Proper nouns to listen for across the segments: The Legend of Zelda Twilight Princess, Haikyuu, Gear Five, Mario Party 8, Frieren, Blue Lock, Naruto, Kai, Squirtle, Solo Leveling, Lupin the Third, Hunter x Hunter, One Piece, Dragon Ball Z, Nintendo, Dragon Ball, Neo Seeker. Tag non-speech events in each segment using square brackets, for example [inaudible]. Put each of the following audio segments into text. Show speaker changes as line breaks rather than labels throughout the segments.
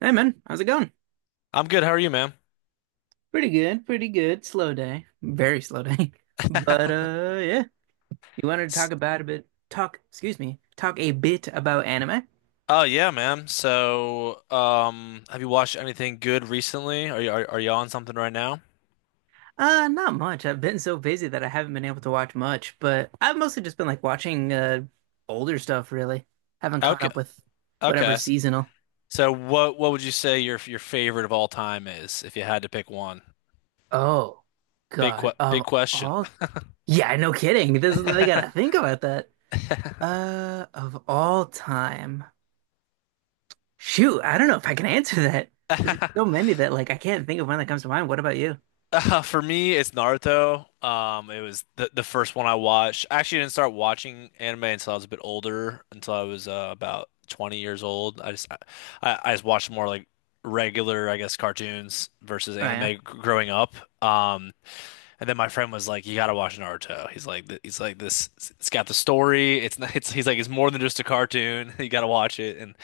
Hey man, how's it going?
I'm good. How are you, ma'am?
Pretty good, pretty good. Slow day. Very slow day. [laughs] But uh yeah, you wanted to talk
S-
about a bit talk, excuse me, talk a bit about anime?
Oh yeah, ma'am. So, have you watched anything good recently? Are you on something right now?
Not much. I've been so busy that I haven't been able to watch much, but I've mostly just been like watching older stuff really. Haven't caught
Okay,
up with whatever
okay.
seasonal.
So, what would you say your favorite of all time is, if you had to pick one?
Oh God,
Big
of
question.
all. Yeah, no kidding. This is I gotta
[laughs]
think about that. Of all time. Shoot, I don't know if I can answer that because there's so many that like I can't think of one that comes to mind. What about you?
[laughs] For me, it's Naruto. It was the first one I watched. I actually didn't start watching anime until I was a bit older, until I was about 20 years old. I just watched more like regular, I guess, cartoons versus
I
anime
am
growing up. Um, and then my friend was like, "You gotta watch Naruto." He's like, "He's like this. It's got the story. It's not. It's he's like it's more than just a cartoon. [laughs] You gotta watch it." And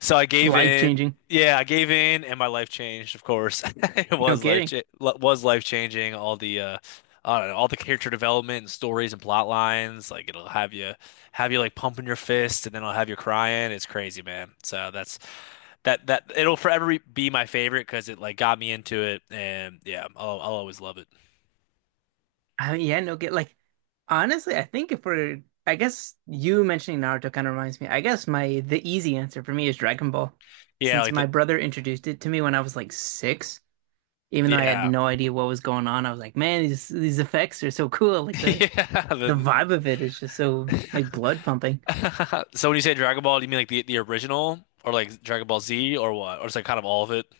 so I gave
life
in.
changing.
Yeah, I gave in, and my life changed. Of course, [laughs] it
No
was
kidding.
life changing. All the I don't know, all the character development and stories and plot lines. Like it'll have you like pumping your fist, and then it'll have you crying. It's crazy, man. So that it'll forever be my favorite because it like got me into it, and yeah, I'll always love it.
I mean, yeah, no get like Honestly, I think if we're I guess you mentioning Naruto kind of reminds me. I guess my the easy answer for me is Dragon Ball,
Yeah,
since
like
my
the
brother introduced it to me when I was like six. Even though I had
yeah
no idea what was going on, I was like, man, these effects are so cool. Like
[laughs]
the
yeah.
the vibe of it is just so like blood pumping.
[laughs] So when you say Dragon Ball, do you mean like the original or like Dragon Ball Z or what? Or it's like kind of all of it?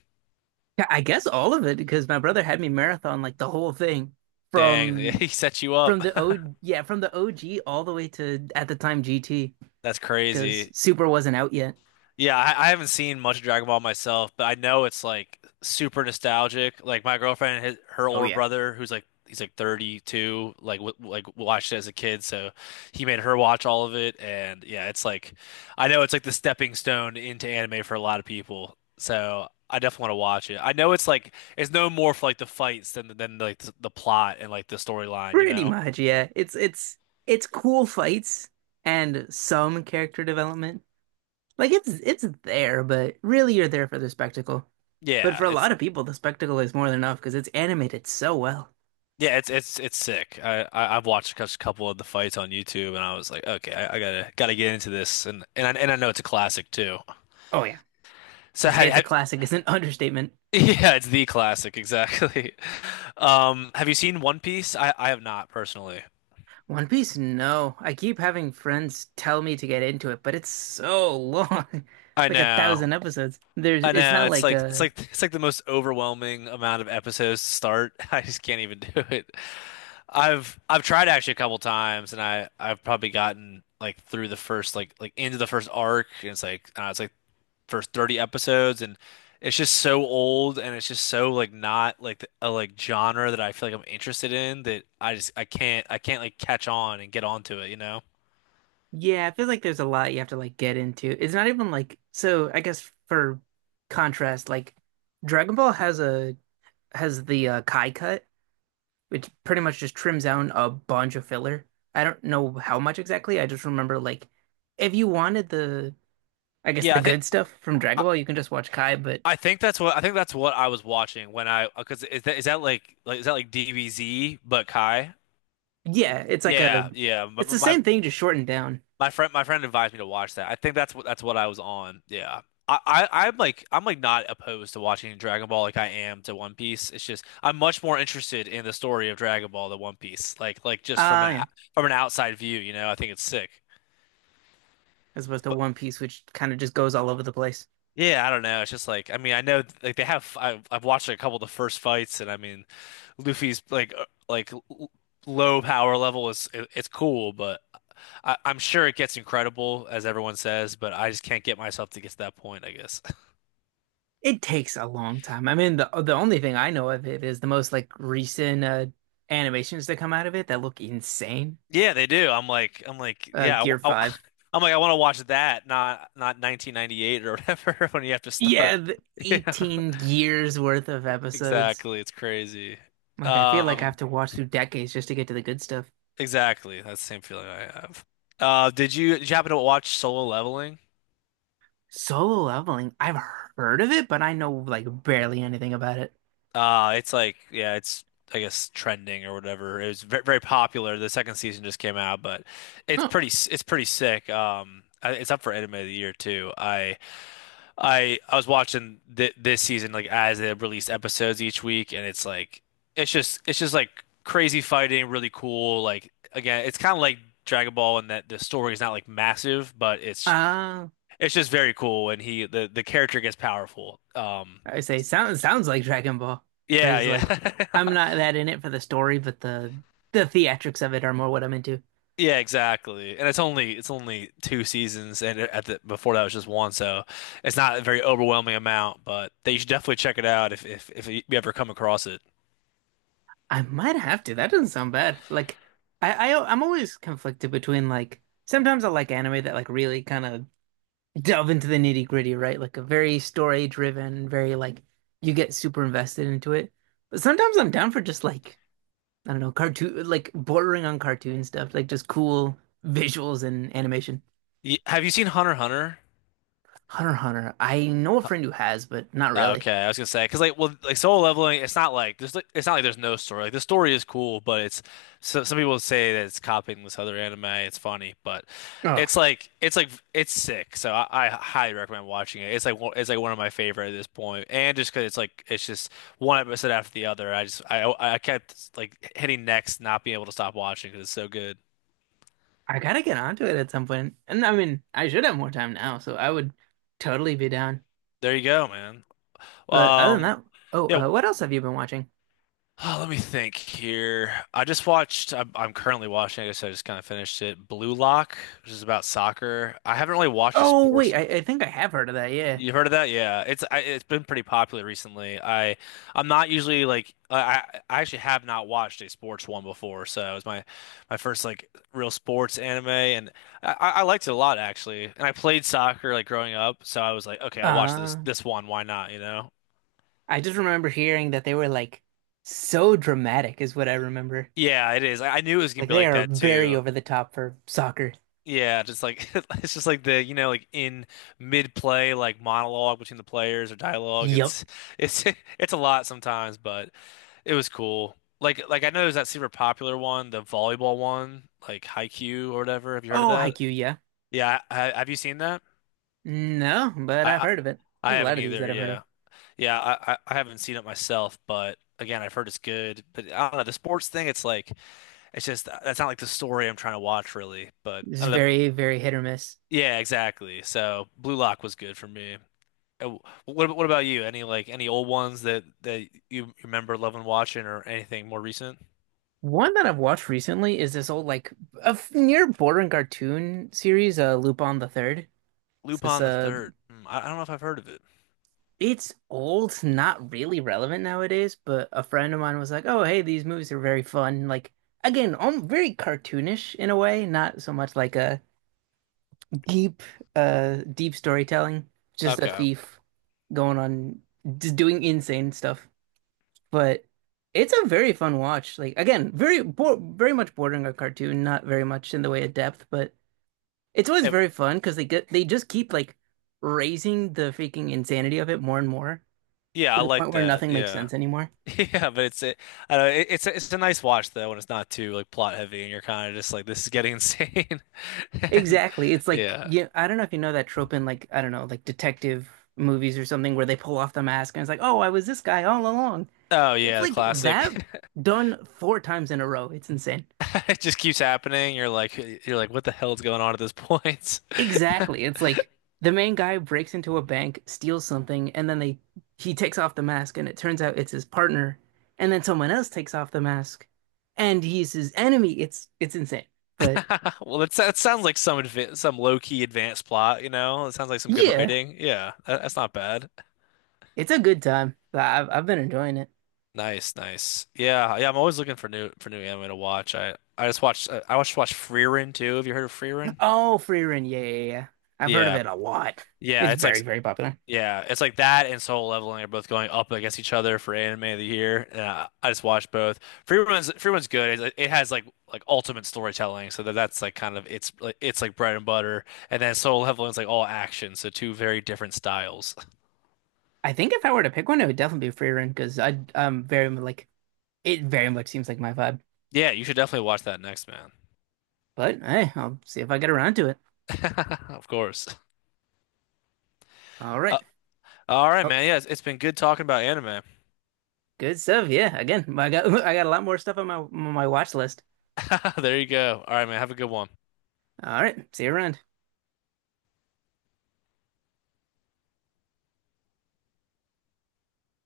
Yeah, I guess all of it because my brother had me marathon like the whole thing
Dang, [laughs]
from
he set you up.
the O yeah from the OG all the way to at the time GT,
[laughs] That's
because
crazy.
Super wasn't out yet.
Yeah, I haven't seen much of Dragon Ball myself, but I know it's like super nostalgic. Like my girlfriend, her
Oh
older
yeah,
brother, who's like he's like 32, like watched it as a kid, so he made her watch all of it. And yeah, it's like I know it's like the stepping stone into anime for a lot of people. So I definitely want to watch it. I know it's like it's no more for like the fights than like the plot and like the storyline, you
pretty
know?
much yeah. It's cool fights and some character development. Like it's there, but really you're there for the spectacle. But for
Yeah,
a
it's
lot of people, the spectacle is more than enough because it's animated so well.
Yeah, it's it's sick. I've watched a couple of the fights on YouTube, and I was like, okay, I gotta get into this, and I know it's a classic too.
Oh yeah, to
So
say it's a classic is an [laughs] understatement.
[laughs] yeah, it's the classic exactly. [laughs] Have you seen One Piece? I have not personally.
One Piece, no. I keep having friends tell me to get into it, but it's so long. [laughs]
I
It's like a
know,
thousand episodes. There's,
I
it's
know.
not like a,
It's like the most overwhelming amount of episodes to start. [laughs] I just can't even [laughs] do it. I've tried actually a couple times, and I've probably gotten like through the first like into the first arc, and it's like I don't know, it's like first 30 episodes and it's just so old and it's just so like not like th- a like genre that I feel like I'm interested in that I just I can't like catch on and get onto it, you know?
yeah, I feel like there's a lot you have to like get into. It's not even like, so I guess for contrast, like Dragon Ball has the Kai cut, which pretty much just trims down a bunch of filler. I don't know how much exactly. I just remember like, if you wanted the, I guess
Yeah,
the
I think
good stuff from
I,
Dragon Ball, you can just watch Kai, but
I think that's what I think that's what I was watching when I because is that like is that like DBZ but Kai?
yeah,
Yeah, yeah.
it's the same thing, just shortened down.
My friend advised me to watch that. I think that's what I was on. Yeah, I, I'm like I'm like not opposed to watching Dragon Ball like I am to One Piece. It's just I'm much more interested in the story of Dragon Ball than One Piece. Like just from
Ah, yeah,
from an outside view, you know, I think it's sick.
as opposed to
But
One Piece, which kind of just goes all over the place.
yeah, I don't know. It's just like I mean I know like they have I've watched a couple of the first fights, and I mean Luffy's like low power level it's cool, but I'm sure it gets incredible as everyone says, but I just can't get myself to get to that point, I guess. [laughs]
It takes a long time. I mean, the only thing I know of it is the most like recent animations that come out of it that look insane.
Yeah, they do. I'm like yeah,
Gear
am
Five.
[laughs] like I want to watch that, not not 1998 or whatever [laughs] when you have to
Yeah,
start.
the
[laughs] Yeah,
18 years worth of episodes.
exactly. It's crazy.
Like, I feel like I have
Um,
to watch through decades just to get to the good stuff.
exactly. That's the same feeling I have. Did you did you happen to watch Solo Leveling?
Solo Leveling, I've heard of it, but I know like barely anything about it.
It's like, yeah, I guess, trending or whatever. It was very, very popular. The second season just came out, but it's pretty sick. It's up for anime of the year too. I was watching th this season like as they released episodes each week, and it's like, it's just like crazy fighting, really cool. Like again, it's kind of like Dragon Ball in that the story is not like massive,
Oh.
it's just very cool. And the character gets powerful.
I would say sounds like Dragon Ball.
Yeah,
Whereas like I'm
yeah.
not
[laughs]
that in it for the story, but the theatrics of it are more what I'm into.
Yeah, exactly. And it's only two seasons, and at the before that was just one, so it's not a very overwhelming amount. But they should definitely check it out if you ever come across it.
I might have to. That doesn't sound bad. Like I I'm always conflicted between like sometimes I like anime that like really kind of delve into the nitty gritty, right? Like a very story driven, very like you get super invested into it. But sometimes I'm down for just like I don't know, cartoon like bordering on cartoon stuff, like just cool visuals and animation.
Have you seen Hunter x Hunter?
Hunter x Hunter. I know a friend who has, but not
Oh,
really.
okay. I was gonna say because like well like Solo Leveling, it's not like there's like it's not like there's no story. Like the story is cool, but it's so some people say that it's copying this other anime. It's funny, but
Oh,
it's like it's sick, so I highly recommend watching it. It's like it's like one of my favorite at this point, and just because it's like it's just one episode after the other. I just I kept like hitting next, not being able to stop watching because it's so good.
I gotta get onto it at some point. And I mean, I should have more time now, so I would totally be down.
There you go, man.
But other than
um
that, oh,
yeah.
what else have you been watching?
Oh, let me think here. I'm currently watching, I guess I just kind of finished it, Blue Lock, which is about soccer. I haven't really watched a
Oh, wait,
sports.
I think I have heard of that, yeah.
You've heard of that? Yeah. It's been pretty popular recently. I'm not usually like I actually have not watched a sports one before, so it was my my first like real sports anime, and I liked it a lot actually. And I played soccer like growing up, so I was like, okay, I'll watch
Uh,
this one, why not, you know?
I just remember hearing that they were like so dramatic, is what I remember.
Yeah, it is. I knew it was gonna
Like
be
they
like
are
that
very
too.
over the top for soccer.
Yeah, just like [laughs] it's just like the you know like in mid play like monologue between the players or dialogue.
Yup.
It's [laughs] it's a lot sometimes, but it was cool. Like I know there's that super popular one, the volleyball one, like Haikyuu or whatever. Have you heard of
Oh,
that?
Haikyuu, yeah.
Yeah, have you seen that?
No, but
I,
I've
I
heard of it.
I
There's a lot
haven't
of these
either.
that I've heard of.
Yeah, yeah, I I haven't seen it myself, but again, I've heard it's good. But I don't know, the sports thing, it's like it's just that's not like the story I'm trying to watch really. But
It's
I don't know.
very, very hit or miss.
Yeah, exactly. So Blue Lock was good for me. Uh, What about you? Any like any old ones that you remember loving watching or anything more recent?
One that I've watched recently is this old like near bordering cartoon series, Lupin the Third. It's this
Lupin the Third. Hmm, I don't know if I've heard of it.
it's old, it's not really relevant nowadays. But a friend of mine was like, "Oh, hey, these movies are very fun." Like again, very cartoonish in a way, not so much like a deep, deep storytelling. Just a
Okay.
thief going on, just doing insane stuff. But it's a very fun watch. Like again, very much bordering a cartoon, not very much in the way of depth, but it's always
Eh,
very fun because they just keep like raising the freaking insanity of it more and more,
yeah, I
to the
like
point where
that.
nothing makes
Yeah.
sense anymore.
[laughs] Yeah, I don't know, it's a nice watch though when it's not too like plot heavy and you're kind of just like this is getting insane. [laughs] And
Exactly. It's like
yeah.
yeah, I don't know if you know that trope in like I don't know, like detective movies or something where they pull off the mask and it's like, "Oh, I was this guy all along."
Oh
It's
yeah, the
like
classic.
that
[laughs]
done four times in a row. It's insane.
It just keeps happening. You're like what the hell's going on at this point? [laughs]
Exactly. It's like the main guy breaks into a bank, steals something, and then they he takes off the mask and it turns out it's his partner, and then someone else takes off the mask and he's his enemy. It's insane. But
[laughs] Well, that sounds like some low key advanced plot, you know? It sounds like some good
yeah,
writing. Yeah, that's not bad.
it's a good time. I've been enjoying it.
Nice, nice. Yeah, yeah. I'm always looking for new anime to watch. I just watched I watched watched Frieren too. Have you heard of Frieren?
Oh, Free Run. Yeah, yeah, yeah. I've heard of
Yeah,
it a lot.
yeah.
It's
It's like
very, very popular.
yeah, it's like that and Soul Leveling are both going up against each other for anime of the year. And I just watched both. Free Run's good. It has like ultimate storytelling, so that that's like kind of it's like bread and butter. And then Soul Leveling's like all action, so two very different styles.
I think if I were to pick one, it would definitely be Free run because I'm very like it very much seems like my vibe.
Yeah, you should definitely watch that next, man.
But hey, I'll see if I get around to it.
[laughs] Of course.
All right.
Uh, all right,
Oh,
man. Yeah, it's been good talking about anime.
good stuff. Yeah. Again, I got [laughs] I got a lot more stuff on my watch list.
[laughs] There you go. All right, man. Have a good one.
All right. See you around.